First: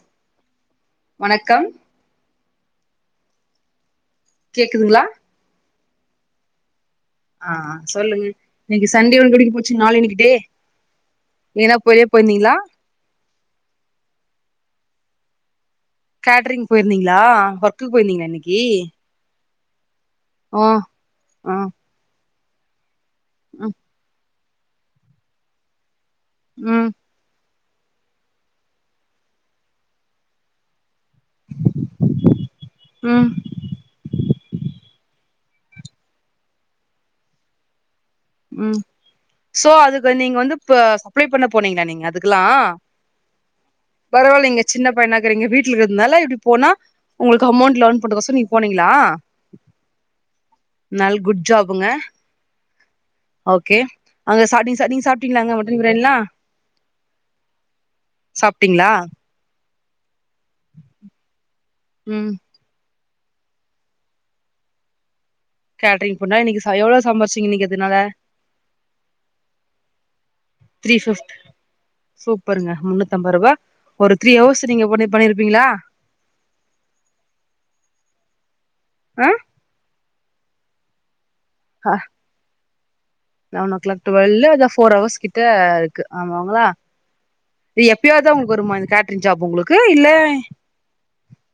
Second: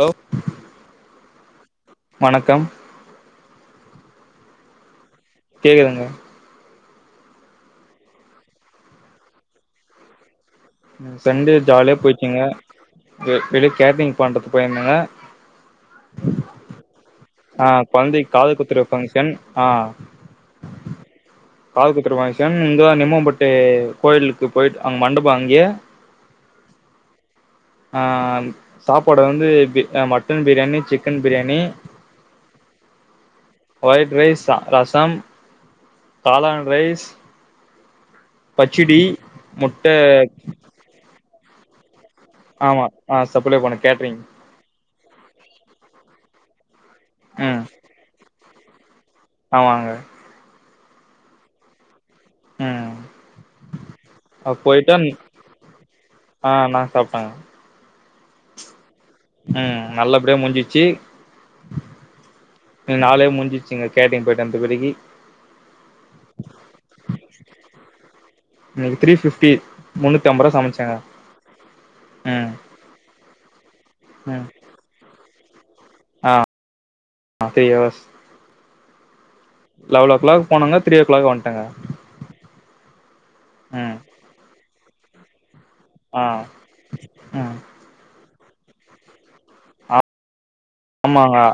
Low வணக்கம் வணக்கம் கேக்குதுங்ளா கேக்குதுங்க ஆ சொல்லுங்க இன்னிக்கு சண்டேவோ ஓடிப்போச்சு நாலன்னிக்கு டே சண்டே எங்கனா ஜாலியா வெளிய போயிச்சுங்க போயிருந்தீங்களா வெ வெளியே கேட்ரிங் பண்றதுக் போயிருந்த கேட்ரிங் போயிர்ந்தீங்ளா ஒர்க்குக் போயிர்ந்தீங்ளா இன்னிக்கி கன் ஆ ஆ அ காதுகுத்தர ஃபக்ஷன் இங்கதா நிம்மாம்பட்டு கோயிலுக்கு போயிட் அங் மண்டபோ அங்கயே ம் ஆ சாப்பாடு வந்து பி அ mutton biryani chicken biryani ம் ஒயிட் ரைஸ் ரசம் காலாண் ரைஸ் ம் பச்சடி சோ முட்ட அதுக்கு நீங்க வந்து ப்பா சப்ளை பண்ண போனீங்ளா நீங்க அதுக்லா ஆமா ஆ சப்ளை பண்ண கேட்ரிங் பரவாயில்லிங்க சின்ன பையனாக்குறீங்க வீட்ல இருக்கர்தனால இப்டி போனா உங்ளுக்கு ம் அமௌண்ட் லேன் பண்றக்கொசோ நீங்க போனீங்ளா ஆமாங்க நல் குட் ஜாபுங்க ம் ஓகே அங்க அ சாப்டி நீங் போயிட்டா நீங்க சாப்டீங்ளா அங்க மட்டன் பிரியாணிலா ஆ நா சாப்ட்டங்க சாப்ட்டீங்ளா ஆ நல்லபடியா முஞ்சிச்சு ம் நாலே முஞ்சிச்சிங்க கேட்டிங் போயிட்டு வந்ட பிறகு கேட்ரிங் போனா இன்னிக்கி ச எவ்ளோ சம்பார்ச்சிங்க இன்னிக்கி அதுனால இன்னிக்கி த்ரீ ஃப்ஃப்டி த்ரீ ஃபிஃப் ம் சூப்பருங்க முன்னூத் தம்பரூபா ஒரு த்ரீ ம் ஹவர்ஸ் நீங்க பண்ணி பண்ணிருப்பீங்ளா ஆ த்ரீ ஹவர்ஸ் ஆ லெவலோ க்ளாக் போனங்க த்ரீ யோ க்ளாக் வந்ட்டங்க ஹ லெவனோ ஓ ம் க்ளாக் டுவெல்லு அதா ஃபோர் ஹவர்ஸ் கிட்ட க்கு ஆ ஆமாங்ளா ம் இது எப்பியாவத்தா உங்ளுக்கு வருமா கேட்ரிங் ஜாப் உங்ளுக்கு இல்ல ஆமாங்க்கா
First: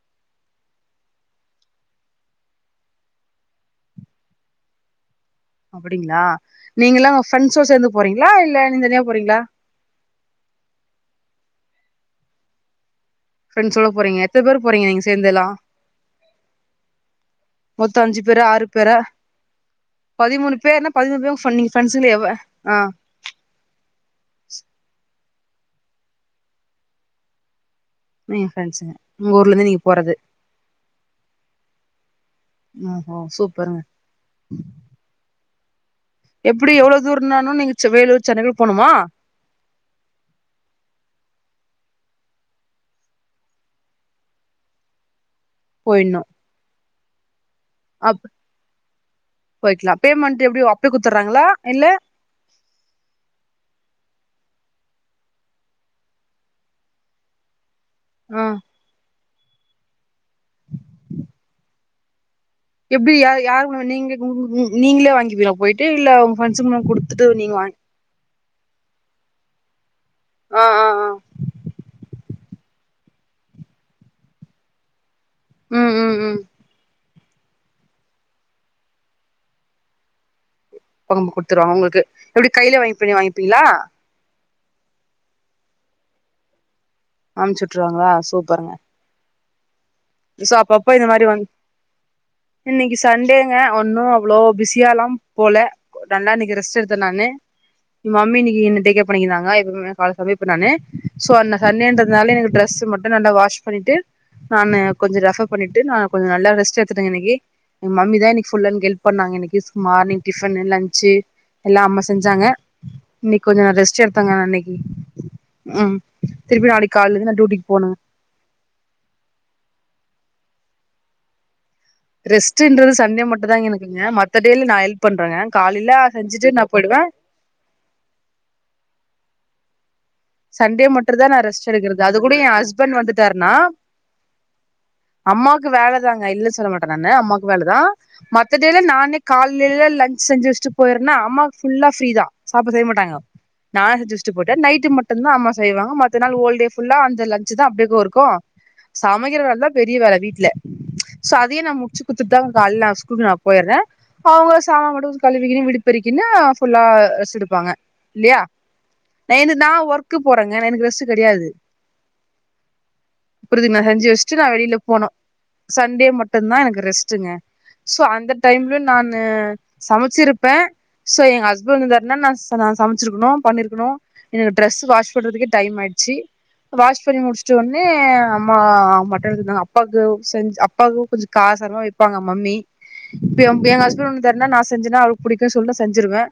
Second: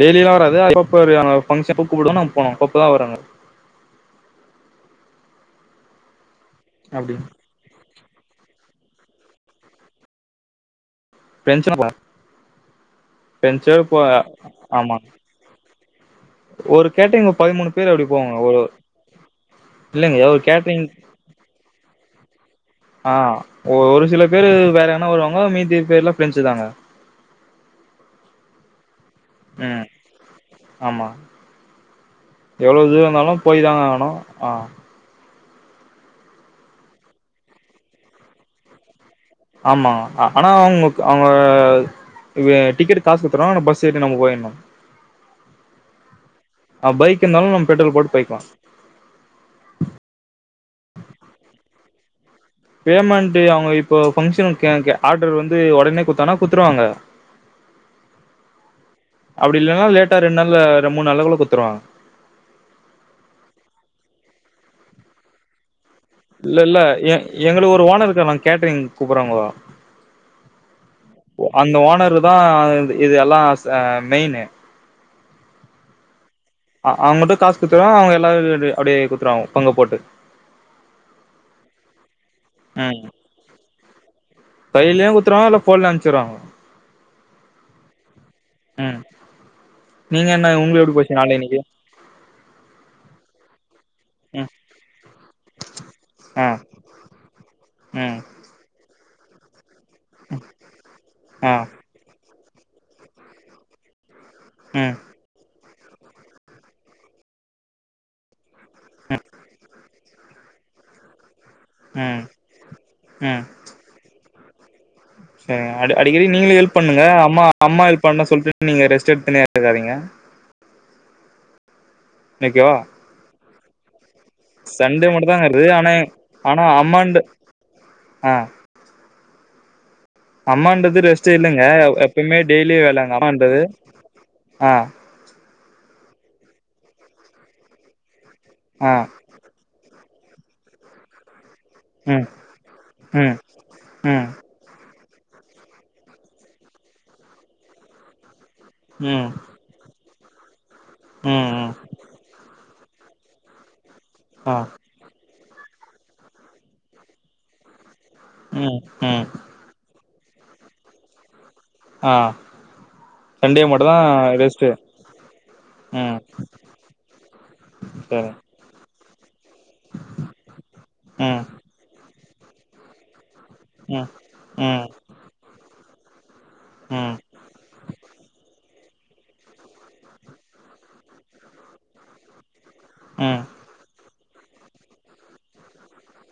டெய்லிலா வராது அப்பப்ப ஒரு அங்க ஃப்க்ஷன் அப்ப கூப்டுவாங்க நம்ம போனோ அப்பப்பதா வரோங்க அப்படிங்ளா நீங்கல்லா அப்டி உ ஃப்ரெண்ட்ஸோ சேந்து போறீங்ளா இல்ல நீங் தனியா போறீங்ளா ஃப்ரெண்ட்ஸுங்க கூட ஃப்ரெண்ட்ஸோ ஃப்ரெண்ட்ஸோட போ போறீங்க எத்தன பேர் போறீங்க ஆமா நீங்க சேந்தெல்லா ஒரு கேட்ரிங் பதிமூணு பேர் மொத்தோ அப்டி அஞ்சு போவோங்க பேரா ஒரு ஆறு பேரா இல்லைங்க ஏதோ ஒரு பதிமூணு கேட்டரிங் பேர்னா பதிமூணு பேரு நீங்க ஃப்ரெண்ட்சுங்ளேவ்வா ஆ ஆ ஒ ஒரு சில பேரு வேற எங்னா வருவாங்க மீதீ பேர்ல ப்ஃரெண்ஸ்சு தாங்க ம் ஃப்ரண்சுங்க உங்க ஊர்ல இருந்து நீங்க ம் போரது ஆமா எவ்ளோ தூரோ ஓஹோ இந்தாலு போய்தா சூப்பருங்க ஆகணோ ஆ எப்டி எவ்ளவு தூரனாலு நீங்க வேலூர் சென்னைக் போனுமா ஆமா ஆனா அவங்களுக் அவங்க இது டிக்கெட்டுக்காசு குத்துற்றுவாங்க ஆன பஸ் ஏறி நம்ம போயிண்ணு போயிண்ணு அ பைக் இர்ந்தாலு நம் பெட்ரோல் போட்டு போய்க்லா போய்க்கலா பேமெண்ட் எப்டியோ அப்பியே குத்துர்றாங்ளா இல்ல பேமெண்ட்டு அவுங்க இப்போ பங்ஷனு கே கே ஆட்ரு வந்து ஒடனே குத்தாங்னா குத்துடுவாங்க ஆ அப்டி இல்லனா லேட்டா ரெண்டு நாள் ர மூணு நாள்ல குத்துருவாங்க எப்டி ய யாரு நீங்க உ நீங்களே வாங்கிபிங்லா போய்ட் இல்லாவு இல்ல இல்ல எங் எங்களுக்கு ஒரு ஓனர் இருக்கார் நாங் கேட்டரிங் கூப்பறாங்களா ஆ ஆ ஆ அந்த ஓனர் பா இது எல்லா மெயினு ம் ம் ம் அவங்கிட்ட காசு குடுத்துவ அவங்க எல்லாரு அப்டியே குடுத்துடுவாங்க பங்கு போட்டு பங்கு கொடுத்துருவாங்க உங்களுக்கு எப்டி கையில ம் வாங்கி வாங்கிப்பீங்களா கையிலயு குத்துருவாங்க இல்ல ஃபோன்லயு அனுப்ச்சுருவாங்க அமுச்சுட்டுருவாங்களா சூப்பருங்க ம் நீங்க என்ன இசோ அப்ப உங்களுக்கு அப்ப எப்படி இந்த போச்சு மாரி நாளு வந் இன்னைக்கு இன்னைக்கு சண்டேங்க ஒண்ணு அவ்ளோ ம் பிஸியா எல்லா போல நல்லா ஆ இன்னைக்கு ரெஸ்ட்டு எடுத்தே நானு ம் மம்மி இன்னைக்கு என்ன பண்ணிக்காங்க [inaudible] கா சமைப்பே நானு ஸோ ஆ சண்டேன்றதுனால எனக்கு டிரஸ் மட்டு நல்லா வாஷ் பண்ணிட்டு நானு ம் கொஞ்ச ரெபர் பண்ணிட்டு நா கொஞ்சோ நல்லா ரெஸ்ட் எடுத்துட்டே இன்னைக்கு எ மம்மி தா இன்னைக் ஃபுல்லா கெல்ப் ம் பண்ணாங்க இன்னைக்கு சு மார்னிங் டிபன் லன்ச்சு எல்லா அம்மா ம் செஞ்சாங்க இன்னைக்கு கொஞ்சோ நா ரெஸ்ட் எடுத்தாங்க இன்னைக்கு சேரி அடி ம் அடிக்கடி நீங்களு திருப்பி ஹெல்ப் நாளைக்கு பண்ணுங்க காலையிலருந்து நா அம்மா டியூட்டிக்கு அம்மா போனுங்க ஹெல்ப் பண்ணா சொல்லிட்டு நீங்க ரெஸ்ட் எடுத்துனே இருக்காதீங்க ஓகேவா ரெஸ்ட்ன்றது சன்டே மட்டு தான்ங்க எனக்குங்க மத்த டேல நா ஹெல்ப் சண்டே பண்றேங்க மட்டுந்தாங்க வருது ஆனா காலையில செஞ்சுட்டு நா ஆனா போயிடுவே அம்மான்டு ஆ சண்டே அம்மான்றது மட்டு தா ரெஸ்ட்டே நா இல்லங்க ரெஸ்ட் எடுக்கறது அது கூட எப்பயுமே என் டெய்லி ஹஸ்பண்ட் வேலங்க வந்துட்டாருனா அம்மான்றது ஆ அம்மாவுக்கு வேலதாங்க இல்லன்னு சொல்ல மாட்டே நானு அம்மாவுக்கு வேலைதா மத்த டேல ஆ நானு காலைலேல லஞ்ச்சு செஞ்சு வச்சிட்டு போயிருனா அம்மாக் ஃபுல்லா ஃப்ரீ தா ம் சாப்பிட செய்ய மாட்டாங்க ம் நானே செஞ்சு ம் வச்சு போயிட்டா நைட்டு மட்டு ம தா அம்மா செய்வாங்க மத்த நாள் ஓல் டேல்ல அந்த லஞ்சு தா அப்டிக்கு இருக்கு ம் சமைக்க வேலதா பெரிய வேல வீட்டுல சோ ம் அதையே ம் நா முடிச்சு குடுத்துட்டு தா கால நா ஸ்கூலுக்கு நா போயிடுறே ஆ அவுங்க சாம மட்டு கழுவிக்கினு விடுப்பெறிக்கினு ஃபுல்லா ரெஸ்ட் எடுப்பாங்க இல்லயா ம் ம் ந நா ஒர்க்கு போறேங்க எனக்கு ரெஸ்ட் கெடையாது ஆ சண்டே புரியுதுங் நா மட்டுந்தா செஞ்சு வச்சுட்டு நா ரெஸ்ட்டு வெளியில போனோ சண்டே ம் மட்டுதா எனக்கு ரெஸ்ட்டுங்க சோ சரி அந்த டைம்ல நானு சமைச்சிருப்பே சோ ம் எங்க ஹஸ்பண்ட் வந்தாருன்னா நா நா சமைச்சிருக்கணு பண்ணிருக்குனு ம் எனக்கு ம் ட்ரஸ் ம் வாஷ் பண்றதுக்கே டைம் ஆயிடுச்சு வாஷ் ம் பண்ணி முடுச் சு உடனே அம்மா மட்டன் இருந்தாங்க அப்பாவுக்கு செஞ்ச அப்பாவுக்கு கொஞ்ச காரசாரமா வப்பாங்க மம்மி இப்ப ம் எங் ஹஸ்பண்ட் வந்துட்டாருண்ணா நா செஞ்சேனா அவருக்கு புடிக்கு சொல்லி நா செஞ்சிருவே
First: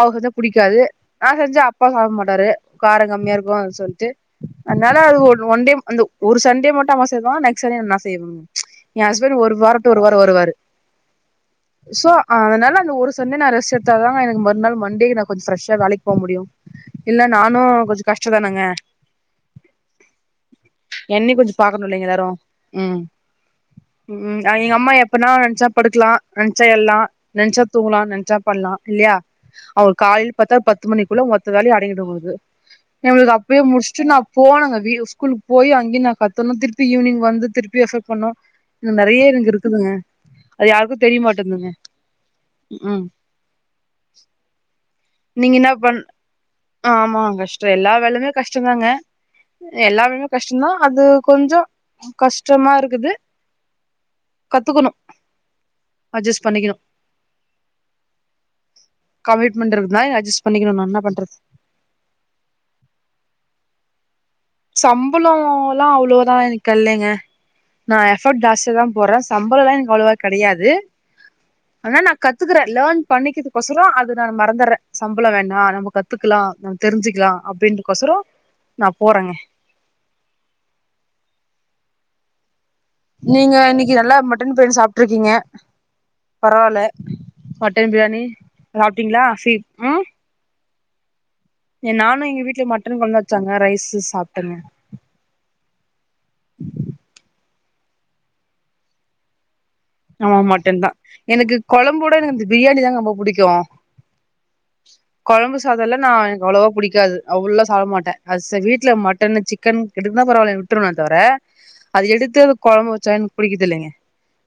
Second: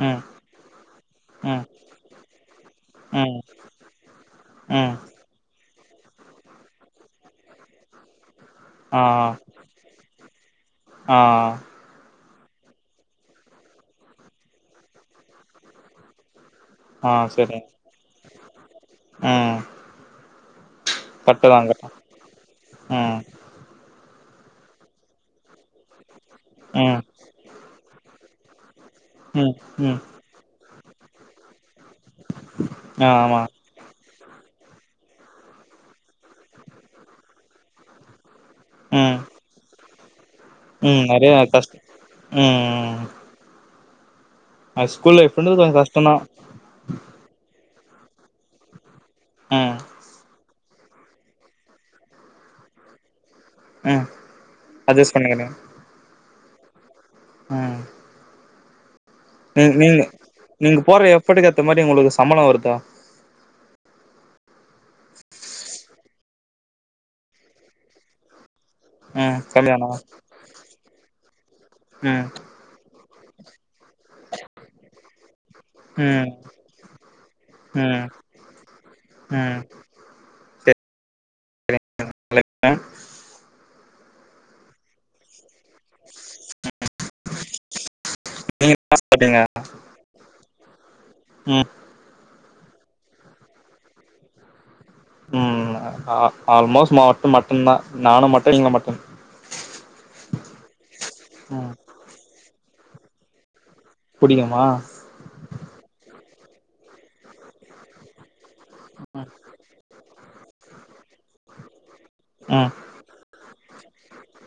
அவுக தா புடிக்காது நா செஞ்சா அப்பா சாப்ப மாட்டாரு கார ம் கம்மியா ம் இருக்கு சொல்லுட்டு ம் அதனால அது ஓ ஒன் டே அந்த ஒரு சண்டே மட்டு அம்மா செய்வா நெக்ஸ்ட் சண்டே நா செய்வே எ ஆ ஹஸ்பண்ட் ஒரு வாரம் ஒரு வாரோ வருவாரு ஆ சோ அதனால அந்த ஒரு சண்டே நா ரெஸ்ட எடுத்தாதாங்க எனக்கு மறு நாள் மண்டேக்கு நா கொஞ்சோ ஃப்ரெஷ வேலைக்கு போக முடியு ஆ இல்ல சரி நானு கொஞ்ச கஷ்ட தானேங்க ம் என்னய் கொஞ்ச கரெக்ட்டுதா பாக்கணு கரெக்ட்டு இல்லங்க எல்லாரு ம் எங்க அம்மா எப்னா நெனைச்சா படுக்கலா நெனைச்சா ம் எழலா ம் நெனைச்சா தூங்கலா நெனைச்சா பண்ணலா இல்லயா ம் அவ்ங்க ம் காலயில பாத்தா பத்து மணிக்குள்ள மொத்தவேலையு அடங்கிடு போது ஆ எங்களுக்கு ஆமா அப்யே முடிச்சுட்டு நாப் போனாங்க வீயு ஸ்கூலுக்கு போய் அங்கயோ நா கத்தணு திருப்பி ஈவினங் வந்து திருப்பி எஃப்ட் பண்ணோ ம் நெறய எங்க இருக்குதுங்க அது ம் யாருக்கு நெறைய தெரியமாட்டேந்தங்க கஷ்ட ம் உஹூம் ஆ ஸ்கூல்ல பைஃப்ன்றதா கொஞ்ச கஷ்ட தா ஆமாங்க கஷ்ட எல்லா வேலயுமே கஷ்டந்தாங்க ம் எல்லா வேலயு கஷ்டந்தா அது கொஞ்சோ கஷ்டமா இருக்குது ம் கத்துக்கணு அட்ஜஸ்ட் பண்ணிக்கிறீங்க அட்ஜஸ்ட் பண்ணிக்கணு ம் கமிட்மெண்ட் இருந்த அட்ஜஸ்ட் பண்ணிக்கணு நா என்ன பண்றது இந்த மாரி உங்களுக்கு சம்பள வருதா சம்பளோ எல்லா அவ்ளோதான் எனக்கு இல்லங்க நா எஃபர்ட் ஜாஸ் திதா போறேன் ம் சம்பளம்ல்லா கம்மியானா எனக்கு அவ்ளவா கெடயாது ஆனா நா ம் கத்துக்கறே லேர்ன் பண்ணக்குது கொசரோ அது நா மறந்தற சம்பள வேணா நா ம ம் கத்துக்கலா நம்ம தெரிஞ்சுக்கலா ம் அப்டின்றக்கொசரோ நா போறேங்க ம் [unintelligible] நீங்க இன்னிக்கி நல்லா மட்டன் பிரியாணி சாப்ட்டுருக்கீங்க பரவால்ல மட்டன் பிரியாணி நீங்க என்ன சாப்டிங்களா சாப்ட்டீங்க சீப் ம் ம் எ நானு எங்க வீட்ல மட்டன் கொழம்புதா வச்சங்க ரைசு சாப்ட்டேங்க ம் ஆ ஆல்மோஸ்ட் மாவட்டு மட்டன் தா நானு மட்டன் நீங்க மட்டன் ஆமா மட்டன் தா எனக்கு ம் கொழம்போட எனக்கு அந்த பிரியாணி தாங்க ரொம்ப புடிக்கு புடிக்குமா கொழம்பு சாதம்லா நா எனக்கு அவ்ளோவா புடிக்காது அவ்ளோ சாப்ட மாட்டே அது வீட்டு வீட்ல மட்டனு சிக்கன் எடு தா பரவால விட்ருவேன தவிர அது எடுத்து அத ம் கொழம்பு வச்ச புடிக்குது இல்லங்க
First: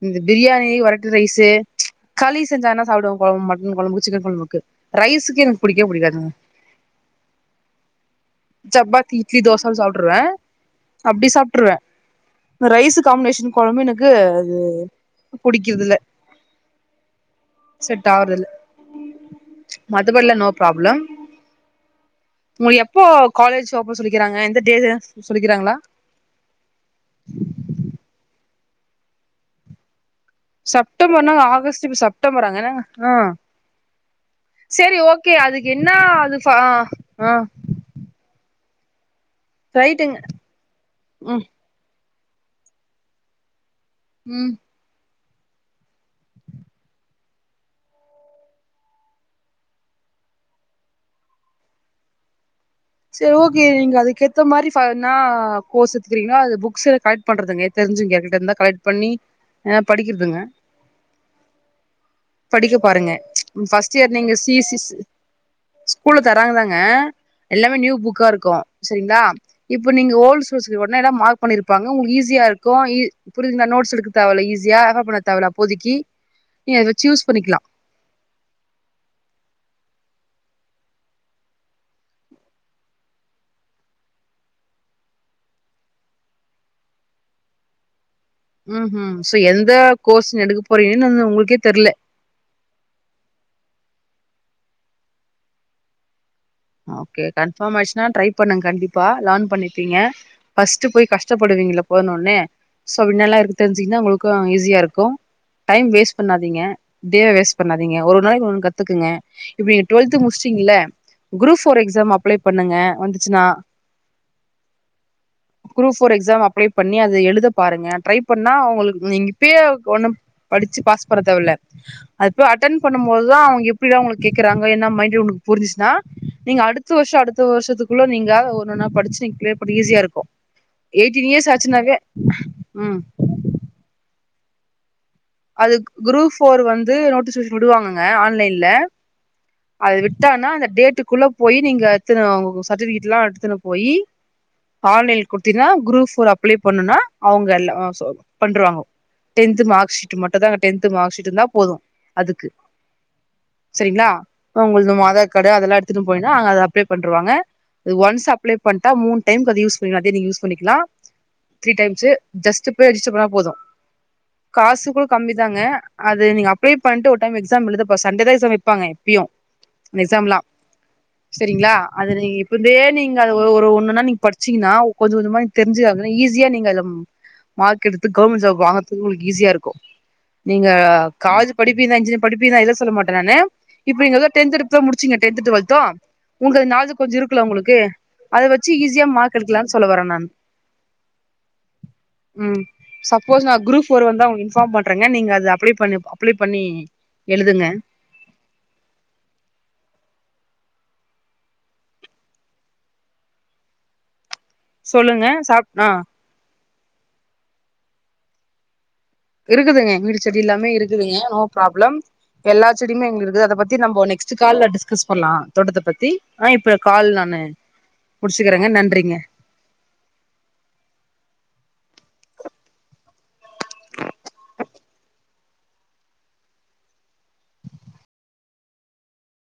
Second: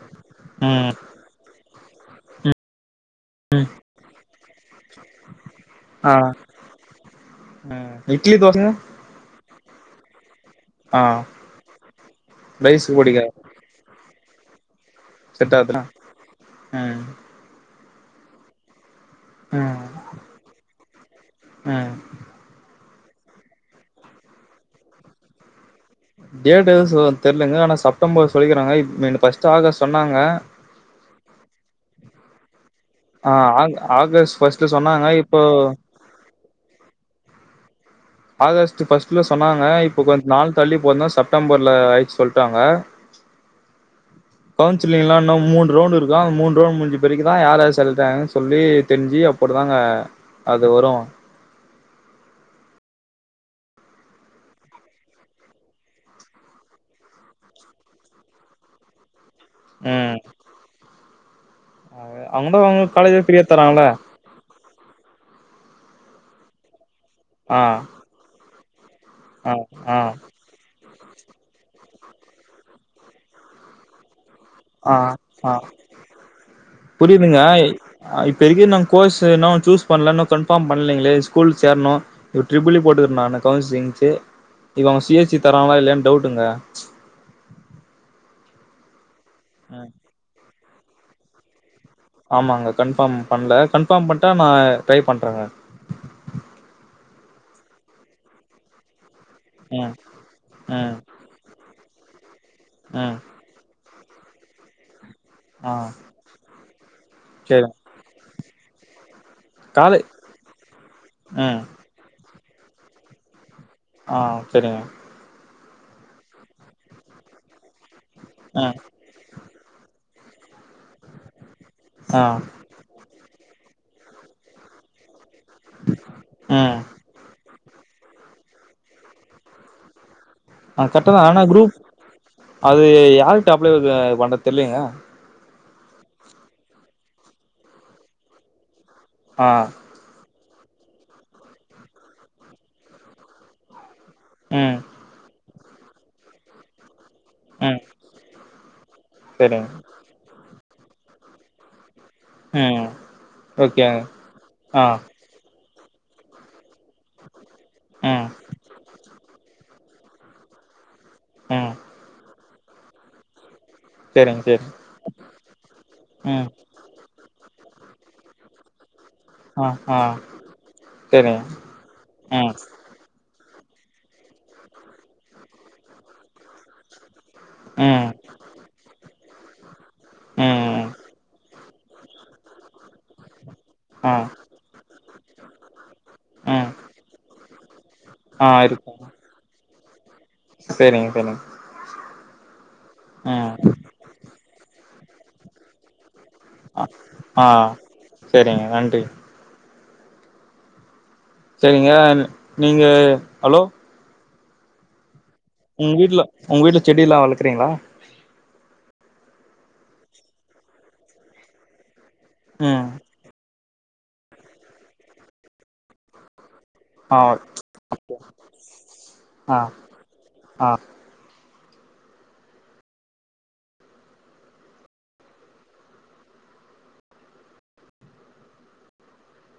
இந்த பிரியாணி ம் வரட்டு ரைசு களி செஞ்சானா சாப்புடுவோ கொழம்பு மட்டன் கொழம்பு சிக்கன் கொழம்புக்கு ரைஸுக்கு எனக்கு புடிக்கவே புடிக்காதுங்க ஆ இட்லி தோச சப்பாத்தி இட்லி தோசனு சாப்டுருவே ஆ அப்டி சாப்ட்டுருவே ரைஸு ரைஸ் பொடிக்க காம்பினேஷன் கொழம்பு எனக்கு அது செட் ஆகுதுல புடிக்குதுல ம் செட் ஆகறதல ஆ மதுவல்லா நோ ப்ராப்ளம் ஆ உங்களுக்கு எப்போ காலேஜ் ஓபன் சொல்லிக்கிறாங்க எந்த டே சொல்லிக்கிறாங்களா டேட் எது தெரிலங்க ஆனா செப்டம்பர் சொல்லிக்கிறாங்க இப் ஃபஸ்ட் ஆகஸ்ட் சொன்னாங்க செப்டம்பர்னாங்க ஆகஸ்ட் இப்ப செப்டம்பர்ங்க ஆ ஆ ஆகஸ்ட் ஃபர்ஸ்ட்ல சேரி சொன்னாங்க ஓகே இப்போ அதுக்கு என்ன அது ஆ அ ஆகஸ்ட் ஃபஸ்ட்ல சொன்னாங்க இப்ப ரைட்டுங்க கொஞ்ச நாலு தள்ளி போனா ம் செப்டம்பர்ல ஆயிச்சு சொல் ட்டாங்க உம் கவுன்சிலிங்லா இன்னும் மூணு ரவுண்டு இருக்கம் அ மூணு ரவுண்டு முடிஞ்ச பிறகு தா யார் யாரு செலக்ட் ஆயிருக்காங்கனு சொல்லி தெரிஞ்சு போடுவாங்க அது வரும் சேரி ஓகே நீங்க அதுக்கு ஏத்த மாரி ஃபைனா கோர்ஸ் எடுத்துக்கிறீங்க அது புக்ஸ் எத கலெக்ட் பண்றதுங்க தெரிஞ்சு கேட்டுட்டே இருந்தா கலெக்ட் பண்ணி அ ம் படிக்கிறதுங்க அவங்கதா படிக்க அவங்க பாருங்க காலேஜ்ல ஃப்ரீயா தராங்கல்ல ஃபஸ்ட் இயர் நீங்க சி சி ஸ்கூல தராங்கதாங்க ஆ எல்லாமே நியூ புக்கா இருக்கு சேரிங்களா ஆ இப்ப ஆ நீங்க ஓல்டு உடனே எல்லா மார்க் பண்ணிருப்பாங்க உங்களுக்கு ஈஸியா இருக்கு புரிஞ்சுருந்தா நோட்ஸ் எடுக்க தேவல்ல ஈஸி ஸியா ஆ ரெஃபர் பண்ண தேவயில்ல ஆ அப்போதைக்கி நீ அத வச்சு யூஸ் பண்ணிக்கலா ஆ இப்ப இருக்கு நா கோர்ஸ்ஸூ இன்னு சூஸ் பண்ணல இன்னும் கன்பார்ம் பண்ணலைங்களே ஸ்கூல் சேரணு ஒரு ட்ரிபிள் இ போட்டுருக்க நானு கவுன்சிலிங்க்கு இப்ப அவங்க சி எஸ் சி தராங்களா இல்லயான்னு டவுட்டுங்க ம் ம் சோ எந்த ம். கோர்ஸ்ஸு எடுக்க போறீங்கன்னு இன்னு உங்களுக்கே தெர்ல ஆமாங்க கன்ஃபார்ம் பண்ணல கன்ஃபார்ம் பண்ட்டா நா ட்ரை பண்றங்க ஓகே கன்ஃபார்ம் ஆயிடுச்சுனா ட்ரை பண்ணுங்க கண்டிப்பா லர்ன் ம் பண்ணப்பீங் ஃபர்ஸ்ட்டு ம் போய் கஷ் ப்படுவீங்கள போன ஒடனே சோ ம் என்னலா இருக்கு தெரிஞ்சீங்கன்னா உங்களுக்கு ஈஸியா இருக்கு ஆ டைம் வேஸ்ட் பண்ணாதீங்க டேவ வேஸ்ட் சரி பண்ணாதீங்க ஒரு நாளைக்கு ஒன்னு கத் துக்குங்க இப்ப நீங்க காலே டுவெல்த்து முடிச்சீட்டங்கள குரூப் ம் ஃபோர் எக்ஸாம் அப்ளை பண்ணுங்க வந்துச்சுன்னா ஆ சரிங்க குரூப் ஃபோர் எக்ஸா அப்ளை பண்ணி அத எழுத பாருங்க ட்ரை பண்ணா ம் உங்களுக்கு நீங்க இப்பய ஒண்ணு படிச்ச பாஸ் பண்ண தேவல்ல ஆ அதுப்போய் அ ட்டன் பண்ணும் போதுதா அவங்க எப்டிடா உங்களுக்கு கேக்குறாங்க என்ன மாதிரி புரி ருந்துச்சுனா நீங்க ம் அடுத்த வருஷம் அடுத்த வருஷத்துக்குள்ள நீங்க ஒன்னொண்ணா படிச்சு க்ளியர் பண்ண ஈஸியா இருக்கு ஆ கரெக்ட்டதா எயிட்டீன் ஆனா இயர்ஸ் குரூப் ஆச்சுனாவே அது ம் யாருக்கிட்ட அப்ளை பண்ணுறது தெர்லேயங்க அது குரூப் ஃபோர் வந்து நோட்டிஸ்ஷன் விடுவாங்கங்க ஆன்லைன்ல ஆ அத விட்டானா அந்த டேட்டுக்குள்ள போய் நீங்க எடுத்து உங்க சர்டிஃபிகேட்ல்லா எடுத்துன்னு போய் ம் ஆன்லைன் கொடுத்தீங்கன்னா குரூப் ஃபோர் அப்ளை பண்ணுனா அவங்க எல்லா ம் பண்றுவாங்க டென்த் சரிங்க மார்க் ஷீட் மட்டும்தா டென்த் மார்க் ஷீட் இருந்தா போதும் அதுக்கு ம் ஓகேங்க சரிங்களா ஆ உங்களது மொத கட அதெல்லா எடுத்துட்டு போய்டனு அங்க அத ஆப்பிளை பண்ணிடுவாங்க ஒன்ஸ் ம் அப்ளே பண்ணிட்டா மூணு டைம்க்கு அத யூஸ் எல்லாத்தயு நீங்க யூஸ் பண்ணிக்கலா த்ரீ ம் டைம்ஸு ஜஸ்ட்டு போய் ரிஜிஸ்டர் பண்ணா போது செரிங்க சேர் காசு கூட கம்மி தாங்க அது நீங்க அப்ளே பண்ட்டு ஒரு டைம் எக்ஸாம் எழுதப்பா சண்டே தா எக்ஸாம் வைப்பாங்க எப்பயு ஆ ஆ எக்ஸாம்லா சரிங்க சரிங்களா அது நீங்க ம் இப்ப இருந்தே நீங் நீங்க அத ஒரு ஒன்னு ஒன்னா நீங்க படிச்சீங்கன்னா கொஞ்ச கொஞ்சமா நீங்க தெரிஞ்சுக்க ஈஸியா நீங்க அத மார்க் ம் எடுத்து கவர்மெண்ட் ஜாப் வாங்குறதுக்கு உங்குளுக்கு ஈஸியா இருக்கு நீங்க ம் காலேஜ் படிப்பீங்கதா இன்ஜினியரிங் படிப்பீங்க தா இல்ல சொல்ல மாட்டே நானு இப்ப ஆ நீங்கதா டென்த் டிப் முடிச்சீங் டென்த் டுவெல்த்து உங்க ம் நாலெஜ் கொஞ்ச இருக்குல உங்களுக்கு அத ஆ வச்சு இருக்கு ஈஸியா மார்க் எடுக்கலானு சொல்ல வரே நானு சரிங்க சரிங்க ம் சப்போஸ் நா ம் குரூப் ஃபோர் வந்தா உங்களுக்கு இன்ஃபார்ம் பன்றேங்க நீங்க அத அப்ளே பண்ணிப் அப்ளே பண்ணி அ ஆ எழுதுங்க சேரிங்க நன்றி சேரிங்க நீங்க ஹலோ சொல்லுங்க சாப் ஆ உங்க வீட்ல உங்க வீட்ல செடில்லா வளக்குறீங்களா இருக்குதுங்க எங்க வீட்ல செடி எல்லாமே இருக்குதுங்க நோ ப்ராப்ளம் எல்லா ம் செடியுமே [unintelligible] அதபத்தி த்தி நம்ம நெக்ஸ்ட் கால்ல டிஸ்கஸ் பண்ணலா தோட்டத்த பத்தி ஆ இப்ப கால் ஆ நானு முடிச்சுக்குறேங்க நன்றிங்க ஆ ஆ